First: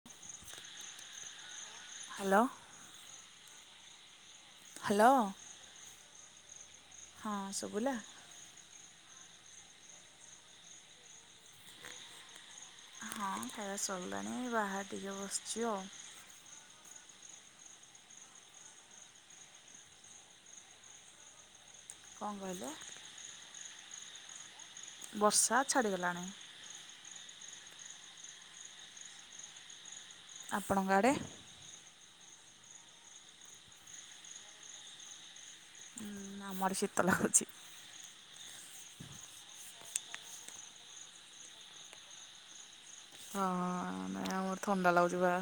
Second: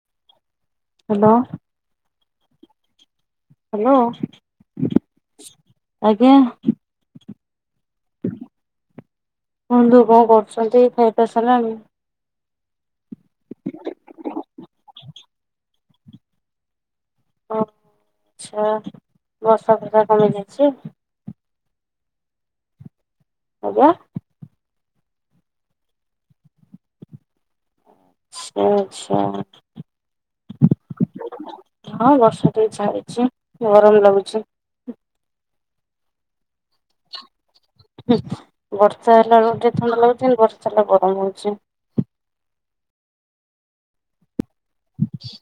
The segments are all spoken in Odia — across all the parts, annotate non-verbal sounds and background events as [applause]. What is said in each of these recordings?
[unintelligible] ହାଲୋ। ହାଲୋ। ହ୍ୟାଲୋ। ହ୍ୟାଲୋ। ଆଜ୍ଞା। ହଁ ସୁଵିଲା। କୁହନ୍ତୁ କଣ କରୁଛନ୍ତି ଖାଇଵା ପିଇବା ସାରିଲାଣି। ହଁ ଖାଇବା ସରିଲାଣି ବାହାରେ ଟିକେ ବସିଛି ଆଉ। ଓ ଆଚ୍ଛା ବର୍ଷା ଫର୍ଷା କମି ଯାଇଛି। କଣ କହିଲ? ଆଜ୍ଞା। ବର୍ଷା ଛାଡିଗଲାଣି। [unintelligible] ଆଛା। ଆପଣଙ୍କ ଆଡେ? ହଁ ବର୍ଷା ଟିକେ ଛାଡିଛି ଗରମ ଲାଗୁଛି। ଆମଆଡେ ଶୀତ ଲାଗୁଛି। ବର୍ଷା ହେଲା ବେଳକୁ ଟିକେ ଥଣ୍ଡା ଲାଗୁଛି ବର୍ଷା ନହେଲେ ଗରମ ହଉଛି। ହଁ ନାଇଁ ଆମର ଥଣ୍ଡା ଲାଗୁଛି ବା।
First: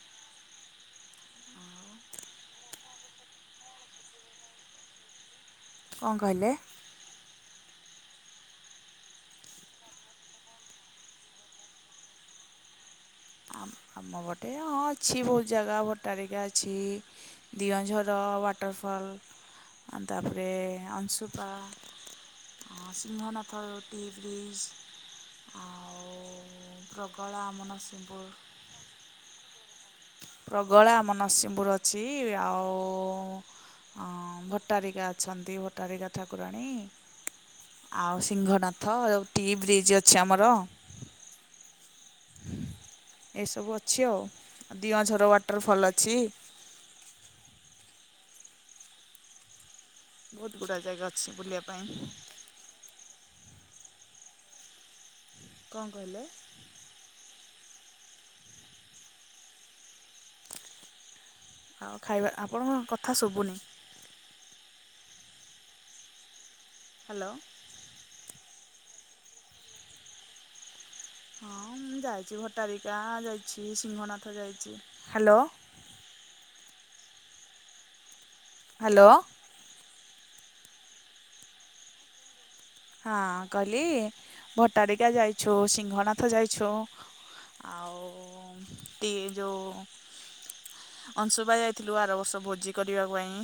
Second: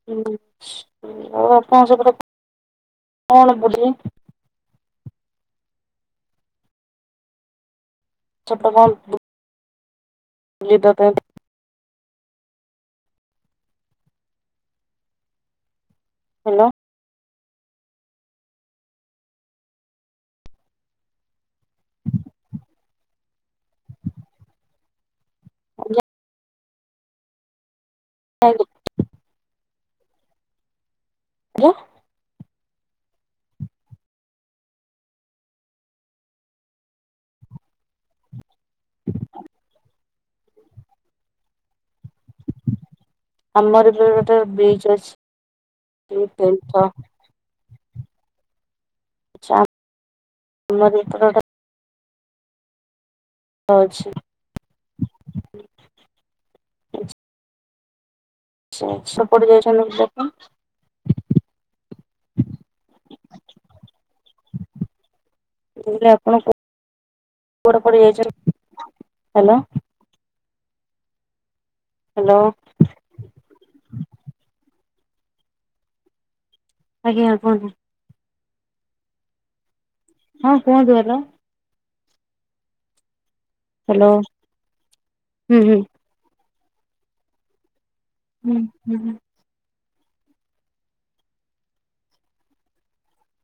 [unintelligible] କଣ କହିଲେ? ଛୋଟ ବଲ୍। [unintelligible] ଆମ ବଟେ ହଁ ଅଛି ବହୁତ ଜାଗା ବଟାରିକା ଭଲ ଅଛି। ଦିଅଁଝର ୱାଟରଫଲ୍ ତାପରେ ଅଂସୁପା। ସିଂହନାଥ ରୁଟି ବ୍ରିଜ ଆଉ ରଗଳା ଆମ ନସିଂପୁର। [unintelligible] ପ୍ରଗଳା ଆମ ନରସିଂହପୁର ଅଛି। ଆଉ ହଁ ଭଟାରିକା ଅଛନ୍ତି ଭଟ୍ଟାରିକା ଠାକୁରାଣୀ। ଆଉ ସିଂହନାଥ ଆଉ ଟି ବ୍ରିଜ୍ ଅଛି ଆମର। ଏସବୁ ଆମର ଅଛି ବି ଆଉ ଗୋଟେ ବ୍ରିଜ ଦିଅଁଝର ୱାଟରଫଲ୍ ଅଛି। [unintelligible] ଚାମ୍ ବହୁତ ଗୁଡ଼ା ଜାଗା ଅଛି ବୁଲିବା ପାଇଁ। ହଉଚି। କଣ କହିଲେ? ସେ ସେପଟେ ଯାଇଛନ୍ତି ବିଲ। ଆଉ ଖାଇବା ଆପଣଙ୍କ କଥା ଶୁଭୁନି? [unintelligible] ଆପଣଙ୍କୁ ହ୍ୟାଲୋ। କୂଅ ରେ ପାଡି ଯାଇଛନ୍ତି। ହଁ ମୁଁ ଯାଇଛି ହ୍ୟାଲୋ ଭଟାର କା ଯାଇଛି ସିଂହନାଥ ଯାଇଛି ହ୍ୟାଲୋ। ଆଜ୍ଞା କୁହନ୍ତୁ? ହ୍ୟାଲୋ। ହଁ କୁହନ୍ତୁ ହେଲୋ? ହଁ କହିଲି ହ୍ୟାଲୋ। ଭଟାରିକା ଯାଇଛୁ ହୁଁ ହୁଁ ସିଂହନା ଥ ଯାଇଛୁ ଆଉ ହୁଁ ହୁଁ ହୁଁ। ଟି ଯୋଉ ଅଂଶୁପା ଯାଇଥିଲୁ ଆର ବର୍ଷ ଭୋଜି କରିବା ପାଇଁ।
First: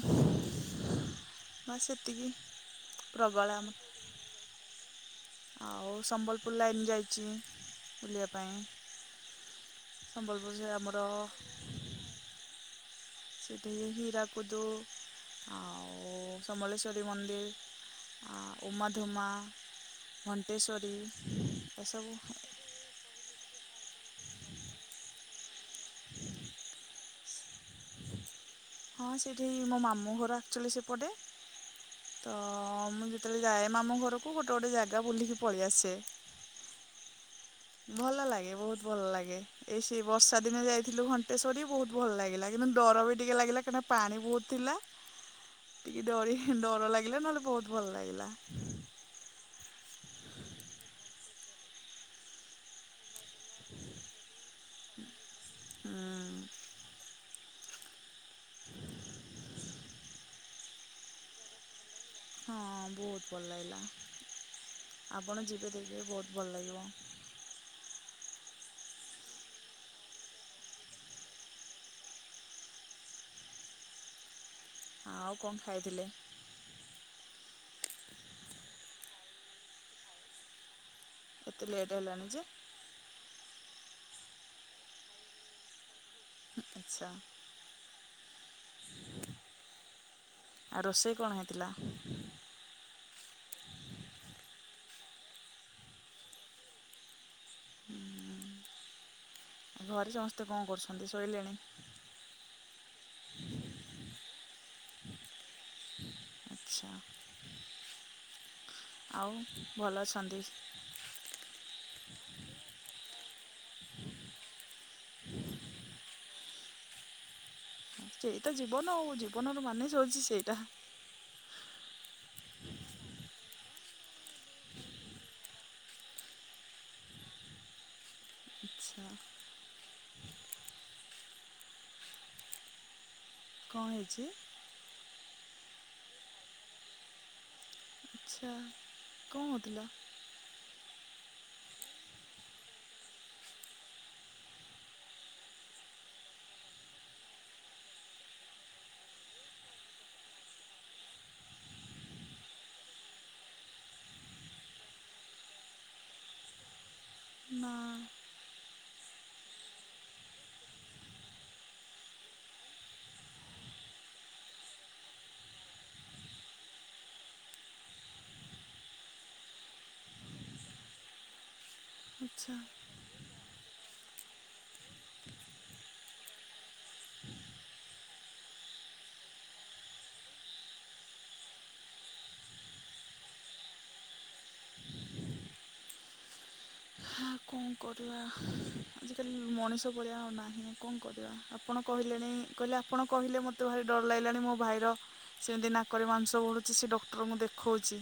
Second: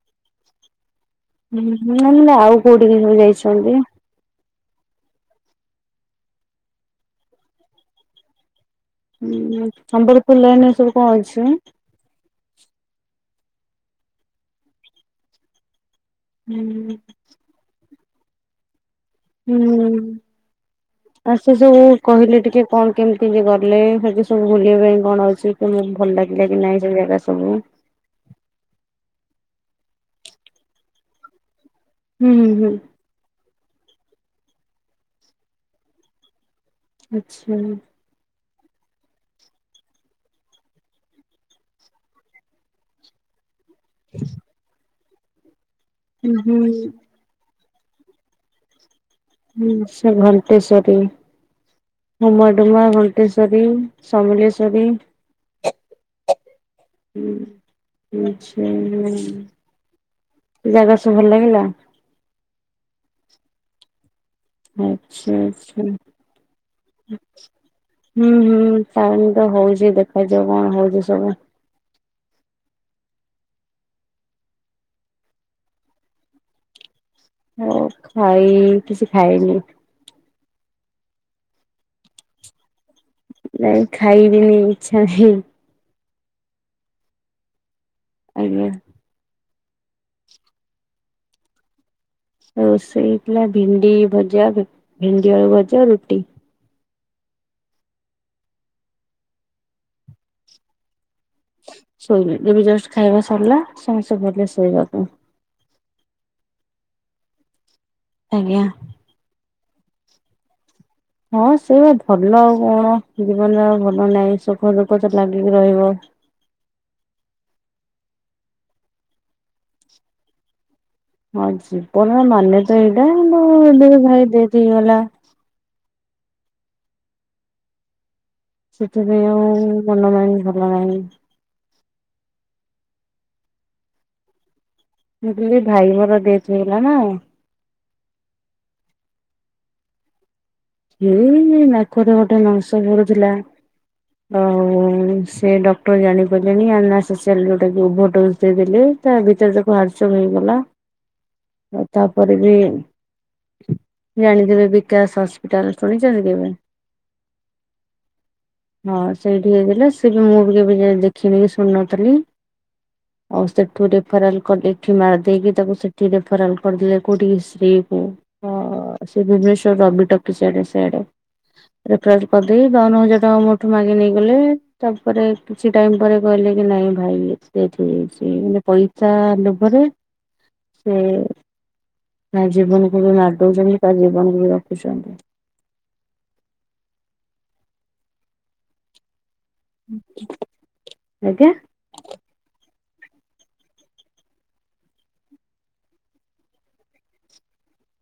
ବାସ୍ ନା ଏତିକି ମାନେ ଆଉ କୋଉଠିକି ସବୁ ପ୍ରବଳ ଯାଇଛନ୍ତି? ଆମେ ଆଉ ସମ୍ବଲପୁର ଲାଇନ୍ ଯାଇଚି ବୁଲିବା ପାଇଁ। ହୁଁ ସମ୍ବଲପୁର ଲାଇନ୍ ସେ ଏ ସବୁ ଆମର କଣ ଅଛି। ସେଠି ହୀରାକୁଦୁ ଆଉ ହୁଁ। ସମଲେଶ୍ୱରୀ ମନ୍ଦିର୍। ଆଉ ଉମାଧୁମା ହୁଁ। ଆଉ ସେ ଘଣ୍ଟେଶ୍ୱରୀ ସବୁ ଏସବୁ କହିଲେ ଟିକେ କଣ କେମିତିଏ ଗଲେ ସେଠି ସବୁ ବୁଲିବା ପାଇଁ କଣ ଅଛି କଣ ଭଲ ଲାଗିଲା କି ନାଇଁ ସେ ଜାଗା ସ ତ ମୁଁ ହଁ ସେଇଠି ମୋ ମାମୁଁ ଘର ଆକଚ୍ୟୁଲି ସେପଟେ। ହୁଁ ତ ହୁଁ ହୁଁ। ମୁଁ ଯେତେବେଳେ ଯାଏ ମାମୁ ଘରକୁ ଗୋଟେ ଗୋଟେ ଜାଗା ବୁଲିକି ପଳେଇ ଆସେ। ଆଚ୍ଛା। ଭଲ ଲାଗେ ବୋହୁତ ଭଲ ଲାଗେ। ଏଇ ସେଇ ବର୍ଷା ଦିନେ ଯାଇଥିଲୁ ଘଣ୍ଟେଶ୍ୱରୀ ବୋହୁ ଭଲ ଲାଗିଲା କିନ୍ତୁ ଡର ବି ଟିକେ ଲାଗିଲା। ହେଟି ପାଣି ବୋହୁତ ଥିଲା ଟିକେ ହୁଁ ଡରି ହୁଁ ଡର ଲାଗିଲା ନହେଲେ ବୋହୁତ ଭଲ ଲାଗିଲା। ହୁଁ ସେ ଘଣ୍ଟେଶ୍ଵରୀ ଉମଡୁମା ଘ ଣ୍ଟଶ୍ୱରୀ, ସମେଲେଶ୍ୱରୀ। ହଁ। ହଁ ଆଚ୍ଛା [unintelligible] ଜାଗା ସବୁ ଭଲ ଲାଗିଲା? ହଁ ବୋହୁତ ଭଲ ଲାଗିଲା। ଆଚ୍ଛା ଆପଣ ଯିବେ ଆଚ୍ଛା ଦେଖିବେ ବୋହୁତ ଭଲ ଲାଗିବ। ହୁଁ ହୁଁ ଟାଇମ୍ ତ ହୋଉଚି ଦେଖାଯାଉ କଣ ହୋଉଚି ସବୁ ଆଉ କଣ ଖାଇଥିଲେ? ହୋ ଖାଇ କିଛି ଖାଇନି। ଏତେ ଲେଟ୍ ହେଲାଣି ଯେ। ନାଇଁ ଖାଇବିନି ଇଚ୍ଛା ନାହିଁ। ଉଁ ଆଚ୍ଛା। ଆଜ୍ଞା। ଆଉ ରୋଷେଇ କଣ ହେଇଥିଲା? ରୋଷେଇ ହେଇ ଥିଲା ଭେଣ୍ଡି ଭଜା ଭେଣ୍ଡି ଆଳୁ ଭଜା ରୁଟି। ହୁଁ ଘରେ ସମସ୍ତେ କଣ କରୁଚନ୍ତି ଶୋଇଲେଣି। ଶୋଇନାହା ଏବେ ଜଷ୍ଟ ଖାଇବା ସରିଲା ସମସ୍ତେ ଗଲେ ଶୋଇବାକୁ। ଆଚ୍ଛା। ଆଜ୍ଞା। ଆଉ ଭଲ ଅଛନ୍ତି? ହଁ ସେଇ ବା ଭଲ ଆଉ କଣ ଜୀବନରେ ଆଉ ଭଲ ନାହିଁ ସୁଖ ଦୁଃଖ ତ ଲାଗିକି ରହିବ। ସେଇତ ଜୀବନ ଆଉ ଜୀବନର ମାନେ ସୋଉଚି ସେଇଟା। ହଁ ଜୀବନର ମାନେ ତ ଏଇଟା ମୋ ଦି ଭାଇ ଦେଥ୍ ହେଇଗଲା। ଆଚ୍ଛା। ସେଥିପାଇଁ ଆଉ ମନ ମାଇଣ୍ଡ ଭଲ ନାହିଁ। କଣ ହେଇଚି? ମୁଁ କହିଲି ଭାଇ ମୋର ଡେଥ୍ ହେଇଗଲା ନା। ଆଚ୍ଛା କଣ ହୋଉଥିଲା? ଏଇ ନାକରେ ଗୋଟେ ମାଂସ ବଢୁଥିଲା। ଆଉ ସେ ଡକ୍ଟର ଜାଣି ପାରିଲେନି ଅନାସୋସିଆଲ୍ ଯୋଉଟାକି ଓଭର ଡୋଜ୍ ଦେଇଦେଲେ। ତା ଭିତରେ ତାକୁ ହାର୍ଟ ଚୋକ୍ ହେଇଗଲା। ଆଉ ତାପରେ ବି ଜାଣିଥିବେ ବିକାଶ ହସ ଏଟାର ସୁଣିଚନ୍ତି ଦିନେ? ନା ହଁ ସେଇଠି ହେଇଥିଲେ ସେବି ମୁବି କେବେ ଯାଇ ଦେଖିନିକି ଶୁଣି ନଥିଲି। ଆଉ ସେଠୁ ରେଫରାଲ୍ କରି ଦେଇକି ଏଠି ମାରି ଦେଇକି ତାକୁ ସେଠି ରେଫରାଲ୍ କରିଦେଲେ କୋଉଠି ଶ୍ରୀ କୁ ହଁ ସେ ଭବନେଶ୍ୱର ରବିଟ ସିଆଡ଼େ ସେଆଡ଼େ ରେଫରାଲ୍ ଆଚ୍ଛା କରିଦେଇକି ବାଉନ ହଜାର ଟଙ୍କା ମୋ ଠୁ ମାଗି ନେଇ ଗଲେ ତାପରେ କିଛି ଟାଇମ୍ ପରେ କହିଲେକି ନାଇଁ ଭାଇ ଡେଥ୍ ହେଇଯାଇଚି ମାନେ ପଇ ଚା ଲୋଭରେ ସେ କାଜୀବନକୁବି ମାରିଦଉଚନ୍ତି କା ଜୀବନକୁବି ରଖୁଚନ୍ତି। ହା କଣ କରିବା ଆଜିକାଲି ମଣିଷ ପଣିଆ ଆଉ ନାହିଁ କଣ କରିବା ଆଜ୍ଞା ଆପଣ କହିଲେଣି କହିଲେ ଆପଣ କହିଲେ ମତେ ଭାରି ଡର ଲାଗିଲାଣି ମୋ ଭାଇର ସେମିତି ନାକରେ ମାଂସ ବଢ଼ୁଚି ସେଡକ୍ଟରଙ୍କୁ ଦେଖଉଚି।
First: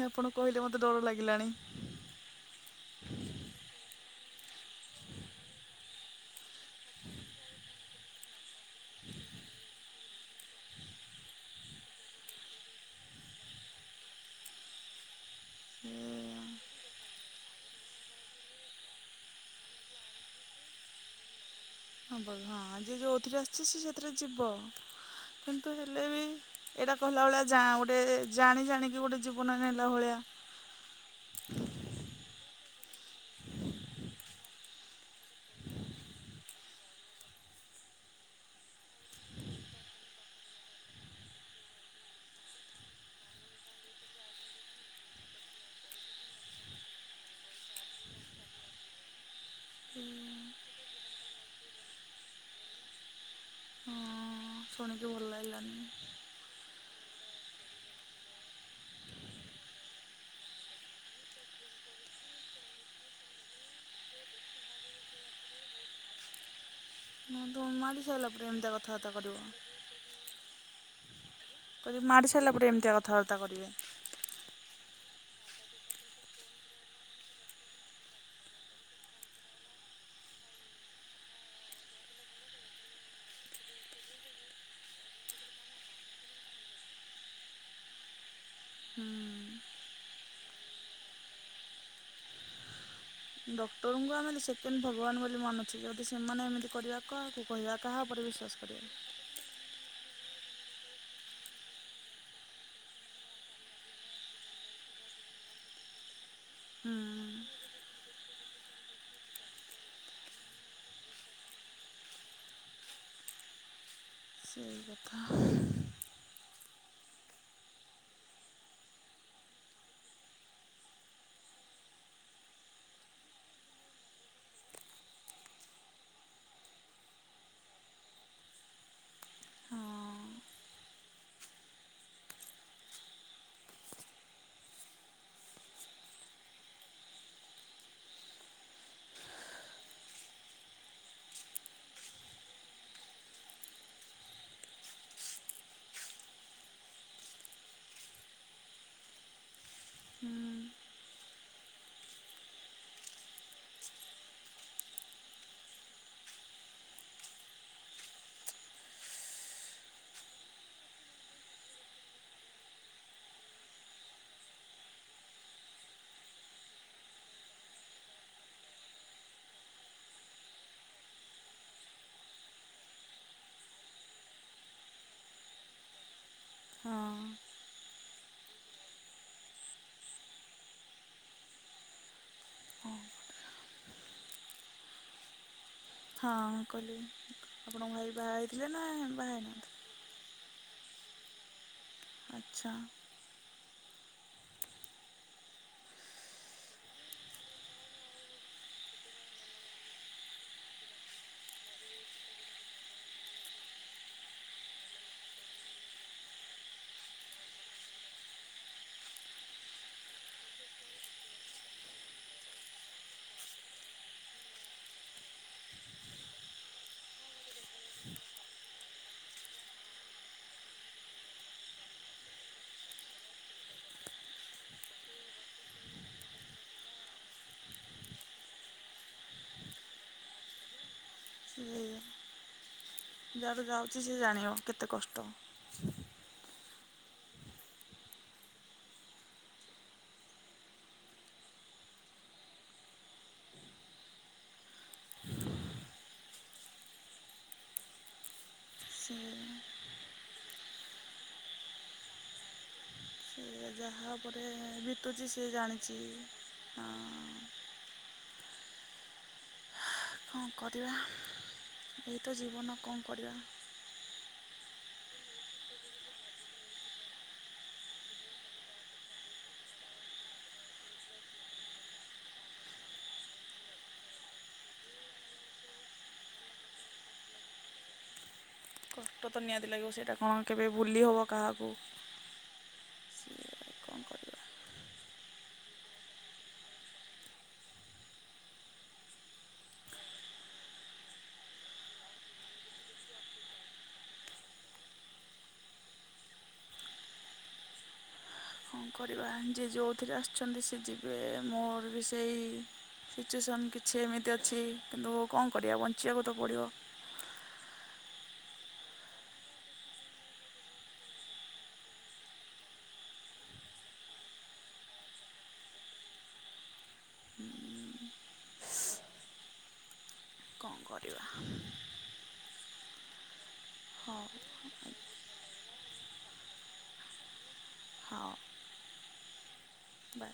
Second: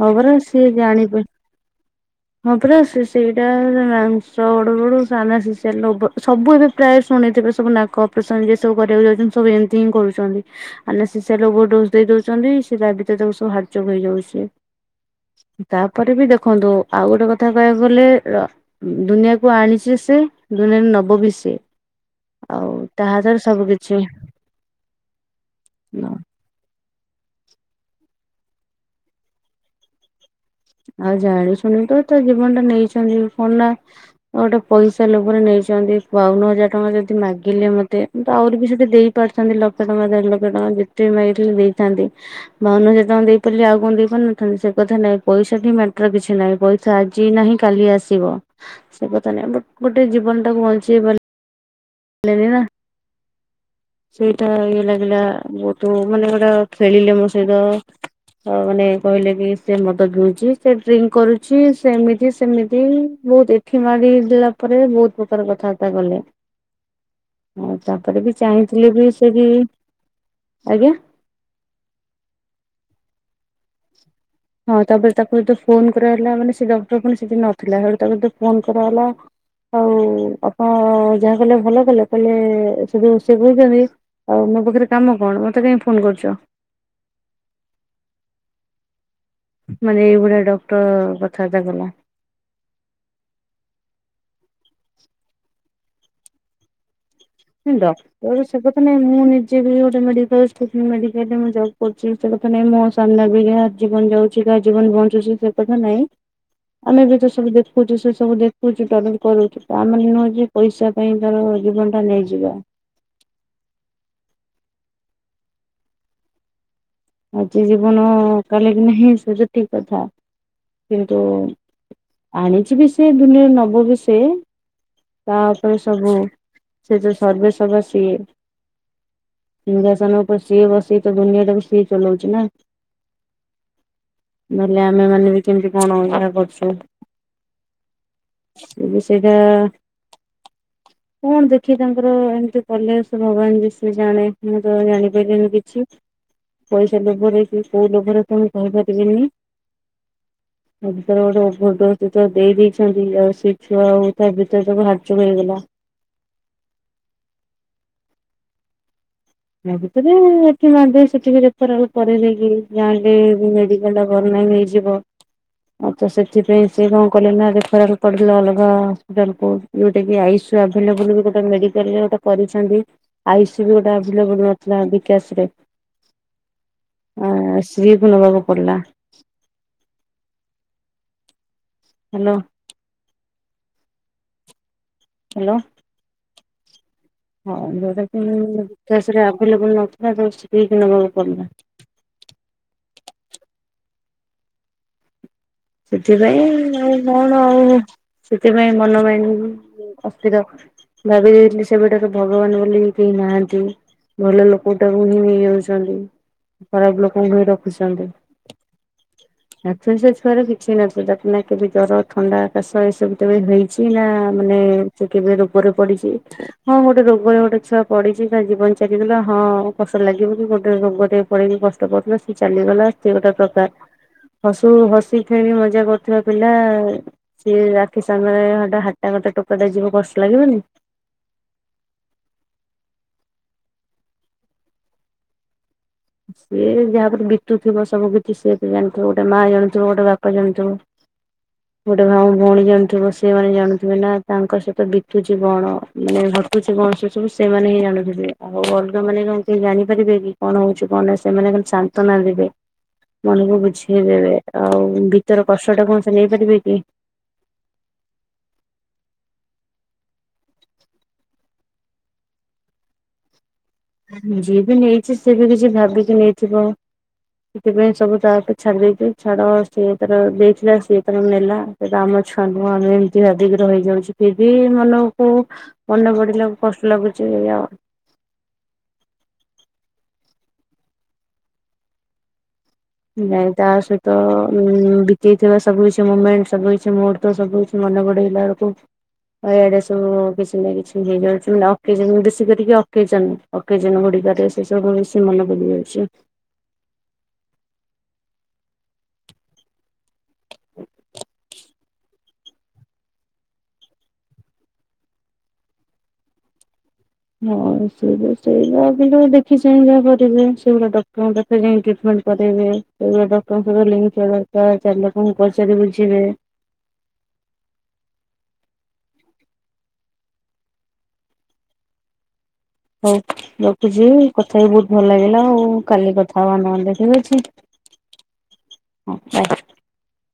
ହଁ ପରା ଆପଣ କହିଲେ ସିଏ ମତେ ଡର ଜାଣିବେ ଲାଗିଲାଣି। ହଁ ପରା ସିଏ ସେଇଟା ପୁରା ମାଂସ ବଢୁ ବଢୁ ସାନ ସିସି ଆଲ୍ ସବୁ ଏବେ ପ୍ରାୟ ଶୁଣିଥିବେ ସବୁ ନାକ [unintelligible] ସବୁ କରିବାକୁ ଯାଉଚନ୍ତି ସବୁ ଏମିତି ହିଁ କରୁଚନ୍ତି। ଆନେସେସିଆଲ ଓଭର ଡୋଜ୍ ଦେଇ ଦଉଚନ୍ତି ସେ ତା ଭିତରେ ତାକୁ ସବୁ ହାଟ୍ ଚୋକ୍ ହେଇଯାଉଚି। ତାପରେବି ଦେଖନ୍ତୁ ଆଉ ଗୋଟେ କଥା କହିବାକୁ ଗଲେ ର ଦୁନିଆକୁ ଆଣିଚି ସେ ଦୁନିଆରୁ ନବବି ସେ। ହଁବ ହଁ ଆଉ ଯିଏ ତା ହାତରେ ଯେଉଁଥିରେ ସବୁ ଆସିଚି ସିଏ କିଛି ସେଥିରେ ଯିବ କିନ୍ତୁ ହେଲେ ବି ଏଇଟା କହିଲା ଭଳିଆ ଜା ଗୋଟେ ଜାଣି ଜାଣିକି ଗୋଟେ ଜୀବନ ନେଲା ଭଳିଆ ଆଉ ଜାଣିଶୁଣିତ ତାଜୀବନଟା ନେଇଚନ୍ତି କଣନା ଗୋଟେ ପଇସା ଲୋଭରେ ନେଇଚନ୍ତି ବାଉନୁ ହଜାର ଟଙ୍କା ଯଦି ମାଗିଲେ ମତେ କିନ୍ତୁ ଆହୁରିବି ସୁଧେ ଦେଇପାରିଥାନ୍ତି ଲକ୍ଷେ ଟଙ୍କା ଦେଢ ଲକ୍ଷ ଟଙ୍କା ଯେତେବି ମାଗିଥିଲେ ଦେଇଥାନ୍ତି। ବାଉନୁ ହଜାର ଟଙ୍କା ଦେଇପାରିଲି ଆଉ କଣ ଦେଇପାରିନଥାନ୍ତି ସେକଥା ନାଇଁ। ପଇସାଟି ମ୍ୟାଟର କିଛି ନାହିଁ ପଇସା ଆଜି ନାହିଁ କାଲି ଆସିବ। ସେକଥା ନାହିଁ ବଟ୍ ଗୋଟେ ଜୀବନ ଟାକୁ ବଞ୍ଚେଇ ପା ରିଲେନିନା। ହଁ ସେଇଟା ଇଏ ଶୁଣିକି ଲାଗିଲା ଭଲ ଲାଗିଲାନି ବହୁତ୍ ମାନେ ଗୋଟେ ଖେଳିଲେ ମୋ ସହିତ। ଅଉ ମାନେ କହିଲେକି ସେମଦ ପିଉଚି ସେଡ୍ରିଙ୍କ କରୁଚି ସେମିତି ସେମିତି ବହୁତ୍ ଖିମାଡ଼ି ଦେଲା ପରେ ବହୁତ୍ ପ୍ରକାର କଥାବାର୍ତ୍ତା କଲେ। ମୁଁ ତ ଆଉ ମାଡ଼ି ସାରିଲା ତାପରେବି ପରେ ଏମିତିଆ ଚାହିଁଥିଲେବି କଥାବାର୍ତ୍ତା କରିବ ସେବି ଆଜ୍ଞା। ମୁଁ କହିଲି ମାରି ସାରିଲା ପରେ ଏମିତିଆ କଥାବାର୍ତ୍ତା କରିବେ। ହଁ ତାପରେ ତାକୁ ଯେତେ ଫୋନ୍ କରାହଲା ମାନେ ସେଡକ୍ଟର ପୁଣି ସେଠି ନଥିଲା ହେଟୁ ତାକୁଯେତେ ଫୋନ୍ କରାହେଲା ଆଉ ଅପଣ ଯାହା କଲେ ଭଲ କଲେ କହିଲେ ସେଟୁ ସେକଉଚନ୍ତି। ଆଉ ମୋପାଖରେ କାମ କଣ ମତେ କାଇଁ ଫୋନ୍ କରୁଚ। ହୁଁ। ମାନେ ଏଇଭଳିଆ ଡକ୍ଟର କଥାବାର୍ତା କଲା। ଡକ୍ଟରଙ୍କୁ ଆମେ ସେକେଣ୍ଡ ଭଗବାନ୍ ବୋଲି ମାନୁଛୁ ଯଦି ସେମାନେ ଏମିତି କରିବା କାହାକୁ କହିବା ନାଇଁ କାହା ଉପରେ ଡକ୍ଟର ବିଶ୍ୱାସ ସେକଥା କରିବା ନାଇଁ ମୁଁ ନି ଜେବି ଗୋଟେ ମଡିକାଲ୍ ଷ୍ଟୁଡେଣ୍ଟ ମୁଁ ଜବ୍ କରୁଚି ସେକଥା ନାଇଁ ମୋ ସାମ୍ନା ବି ଜୀବନ ଯାଉଚି କିଏ କାହା ଜୀବନ ବଞ୍ଚୁଚି ସେକଥା ନାଇଁ ହୁଁ ଆମେବି ତ ସବୁ ଦେଖୁଚୁ ସେ ସବୁ ଦେଖୁଚୁ ଟ୍ରଲେଟ୍ କରୁଚୁ ତାମାନେ ନୁହଁ ଯେ ପଇସା ପାଇଁ ତାର ଜୀବନଟା ନେଇଯିବା। ସେଇ କଥା। ଆଜି ଜୀବନ କାଲିକି ନାହିଁ ସେଟା ଠିକ୍ କଥା କିନ୍ତୁ ଆଣିଛି ବି ସେ ବୁଲେଇ ନବ ବି ସେ ତା ଉପରେ ସବୁ ସେ ଯେ ସର୍ଭ ସଭା ସିଏ। ହଁ ସିଂହାସନ ଉପରେ ସିଏ ବସି କିତ ଦୁନିଆଟାକୁ ସିଏ ଚଲଉଛି ନା। ନହେଲେ ଆମେ ମାନେ ବି କେମିତି କଣ ଅ କରୁଛୁ। ତୁ ବି ସେଇଟା କଣ ଦେଖି ତାଙ୍କର ଏମିତି କଲେ ସେ ଭଗବାନ ବି ସେ ଜାଣେ ମୁଁ ତ ଜାଣିପାରିଲିନି କିଛି। ପଇସା ଲୋଭରେ କି କୋଉ ଲୋଭରେ ତ ମୁଁ କହିପାରିବିନି। ହୁଁ ଭିତରେ ଗୋଟେ ଓଭୋରଡୋଜ୍ ଦେଇଦେଇଛନ୍ତି ଆଉ, ସେ ଛୁଆ ଆଉ ତା ଭିତରେ ତାକୁ ହାଟ୍ଚୋକ୍ ହେଇଗଲା। ତା ଭିତରେ ଏଠି ମାରିଦେଇକି ସେଠି କୁ ରେଫର୍ କରେଇ ଦେଇକି, ଜାଣିଲେ ମେଡିକାଲ୍ ଟା ବଦନାମ଼୍ ହେଇ ଯିବ। ଆଉ ତ ସେଥିପାଇଁ ସେ କଣ କଲେ ନା ରେଫେରାଲ୍ ଅଲଗା ହସ୍ପିଟାଲ୍ କୁ। ଗୋଟେ କି ଆଇଶୁ ଆଭେଲେବୁଲ୍ ବି ଗୋଟେ ମେଡିକାଲ୍ ରେ ଗୋଟେ କରିଛନ୍ତି। ଆଇ ସି ୟୁ ବି ଗୋଟେ ତିଳ ବନ ନଥିଲା ବିକାସ୍ ରେ, ଆ ହଁ ସ୍ତ୍ରୀ କୁ ନବାକୁ ପଡିଲା। ହାଲୋ। ହାଲୋ। ହଁ କଲି। ହଁ ଯୋଉଟା କି ବିକାଶ ରେ ହେଇନାହାନ୍ତି? ଆଭୂଏଲେବୁଲ୍ ନଥିଲା ତ ଶ୍ରୀ କୁ ନେବାକୁ ପଡିଲା। ଆଛା। ସେଥିପାଇଁ ଆଉ କଣ ଆଉ ସେଥିପାଇଁ ମନ ପାଇଁ ଅସ୍ଥିର। ଭାବି ଦେଇଥିଲି ସେବେଠାରୁ ଭଗବାନ ବୋଲି କେହି ନାହାନ୍ତି। ଭଲ ଲୋକ ଟାକୁ ହିଁ ନେଇଯାଉଛନ୍ତି। ଖରାପ ଲୋକଙ୍କୁ ହିଁ ରଖୁଛନ୍ତି। ଆକ୍ଚୁଆଲି ସେ ଛୁଆର କି କିଛି ନଥିଲା। ନା କେବେ ଜର, ଥଣ୍ଡା, କାଶ ଏସବୁ କେବେ ହେଇଛି ନା ମାନେ ସେ କେବେ ରୋଗରେ ପଡିଛି। ହଁ ଗୋଟେ ରୋଗରେ ଗୋଟେ ଛୁଆ ପଡିଛି ତା ଜୀବନ ଚାଲିଗଲା, ହ ପଛରେ ଲାଗିବୁ କି ଗୋଟେ ରୋଗରେ ପଡିକି କଷ୍ଟ ପାଉଥିଲା, ସେ ଚାଲିଗଲା ସେ ଗୋଟେ ପ୍ରକାର ହସୁ ହସି ଖେଳି ମଜା କରୁଥିବା ପିଲା ସିଏ ଆଖି ସାମ୍ନାରେ ହାଟା ଗୋଟା ଟୋକାଟା ଯିବ କଷ୍ଟ ଲାଗିବନି। ହୁଁ, ଯାହାର ଯାଉଛି ସେ ଜାଣିବ କେତେ କଷ୍ଟ। ସିଏ ଯାହାଉପରେ ବିତୁଥିବ ସବୁ କିଛି, ସିଏ ତ ଜାଣିଥିବ ଗୋଟେ ମା ଜାଣୁଥିବ ଗୋଟେ ବାପା ଜାଣୁଥିବ। ଗୋଟେ ଭାଉ ଭଉଣୀ ଜାଣୁଥିବ, ସେମାନେ ଜାଣୁଥିବେ ନା ତାଙ୍କ ସହିତ ବିତୁଛି ବଣ ମାନେ ଘଟୁଛି କଣ, ସେ ସବୁ ସେମାନେ ହିଁ ଜାଥିବେ। ଆଉ ଅଲଗା ସେ ମାନେ ଜାଣିପାରିବେ କି କଣ ହୋଉଛି କଣ ସେମାନେ ଖାଲି ଶାନ୍ତନା ଦେବେ, ସେ ମନକୁ ବୁଝି ଯାହା ଦେଇଦବେ। ଉପରେ ଆଉ ବିତୁଛି ସେ ଭିତର କଷ୍ଟଟା ଜାଣିଛି କଣ ସେ ନେଇପାରିବେ କି? ହଁ କଣ କରିବା? ଇଏ ତ ଜୀବନ କଣ କରିବା? ଯିଏ ବି ନେଇଛି ସିଏ ବି କିଛି ଭାବିକି ନେଇଥିବ। ସେଥିପାଇଁ ସବୁ ତା ଉପରେ ଛାଡି ଦେଇେଛି, ଛାଡ ସିଏ ତାର ଦେଇଥିଲା ସିଏ ତାର ନେଲା। ସେ ଆମ ଛୁଆ ନୁହଁ। ଆମେ ଏମିତି ଭାବିକି ରହିଯାଉଛୁ। ଫିର୍ ବି ମନକୁ ମନେ ପଡିଲାକୁ କଷ୍ଟ ଲାଗୁଛି, ଏଇଆ ଆଉ। କଷ୍ଟ ତ ନିହାତି ଲାଗିବ, ସେଇଟା କଣ କେବେ ଭୁଲି ହେବ କାହାକୁ। ସିଏ ନାଇଁ ତା କଣ ସହିତ, କରିବା ଉଁ ବିତେଇଥିବା ସବୁ କିଛି ମୁମେଣ୍ଟ, ସବୁ କିଛି ମୁଡ୍ ତ ସବୁ ମନେ ପଡେଇଲା ବେଳକୁ ଆ ଏଆଡେ ସବୁ କିଛି ନା କିଛି ହେଇଯାଉଛି। ଓକେଚନ୍ ବେଶୀ କରିକି ଓକେଚନ୍ ରେ। ଅକେ ଯେ ନବ ଡିକାରେ ସେ ସବୁ ଏ ସେ ମନ ବୁଲି ଯାଉଚି। କଣ କରିବା ଯିଏ ଯୋଉଥିରେ ଆସୁଛନ୍ତି ସେ ଯିବେ ମୋର ବି ସେଇ ସିଚୁଏସନ୍ କିଛି ଏମିତି ଅଛି କିନ୍ତୁ କଂ କରିବା ବଞ୍ଚିବାକୁ ତ ପଡ଼ିବ। ହଁ [unintelligible] ଦେଖି ଚାହିଁ ଯାହା କରିବେ ସେଇଗୁଡ଼ା ଡକମେଣ୍ଟ ସେ ଯାଇଁ ଟ୍ରିଟମେଣ୍ଟ କରେଇବେ ସେଗା ଡକ୍ଟରଙ୍କ ସହିତ ଲିିଙ୍କ ଥିବା ଦରକାର ଚାରି ଲୋକଙ୍କୁ ପଚାରି ବୁଝିବେ। [inaudible] କଂ କରିବା। ହଉ ରଖୁଛି ହଉ କଥା ହେଇ ବହୁତ ଭଲ ଲାଗିଲା ଆଉ କାଲି କଥା ହବା ନହେଲେ ଠିକ ଅଛି। ହଉ [inaudible] ବାଏ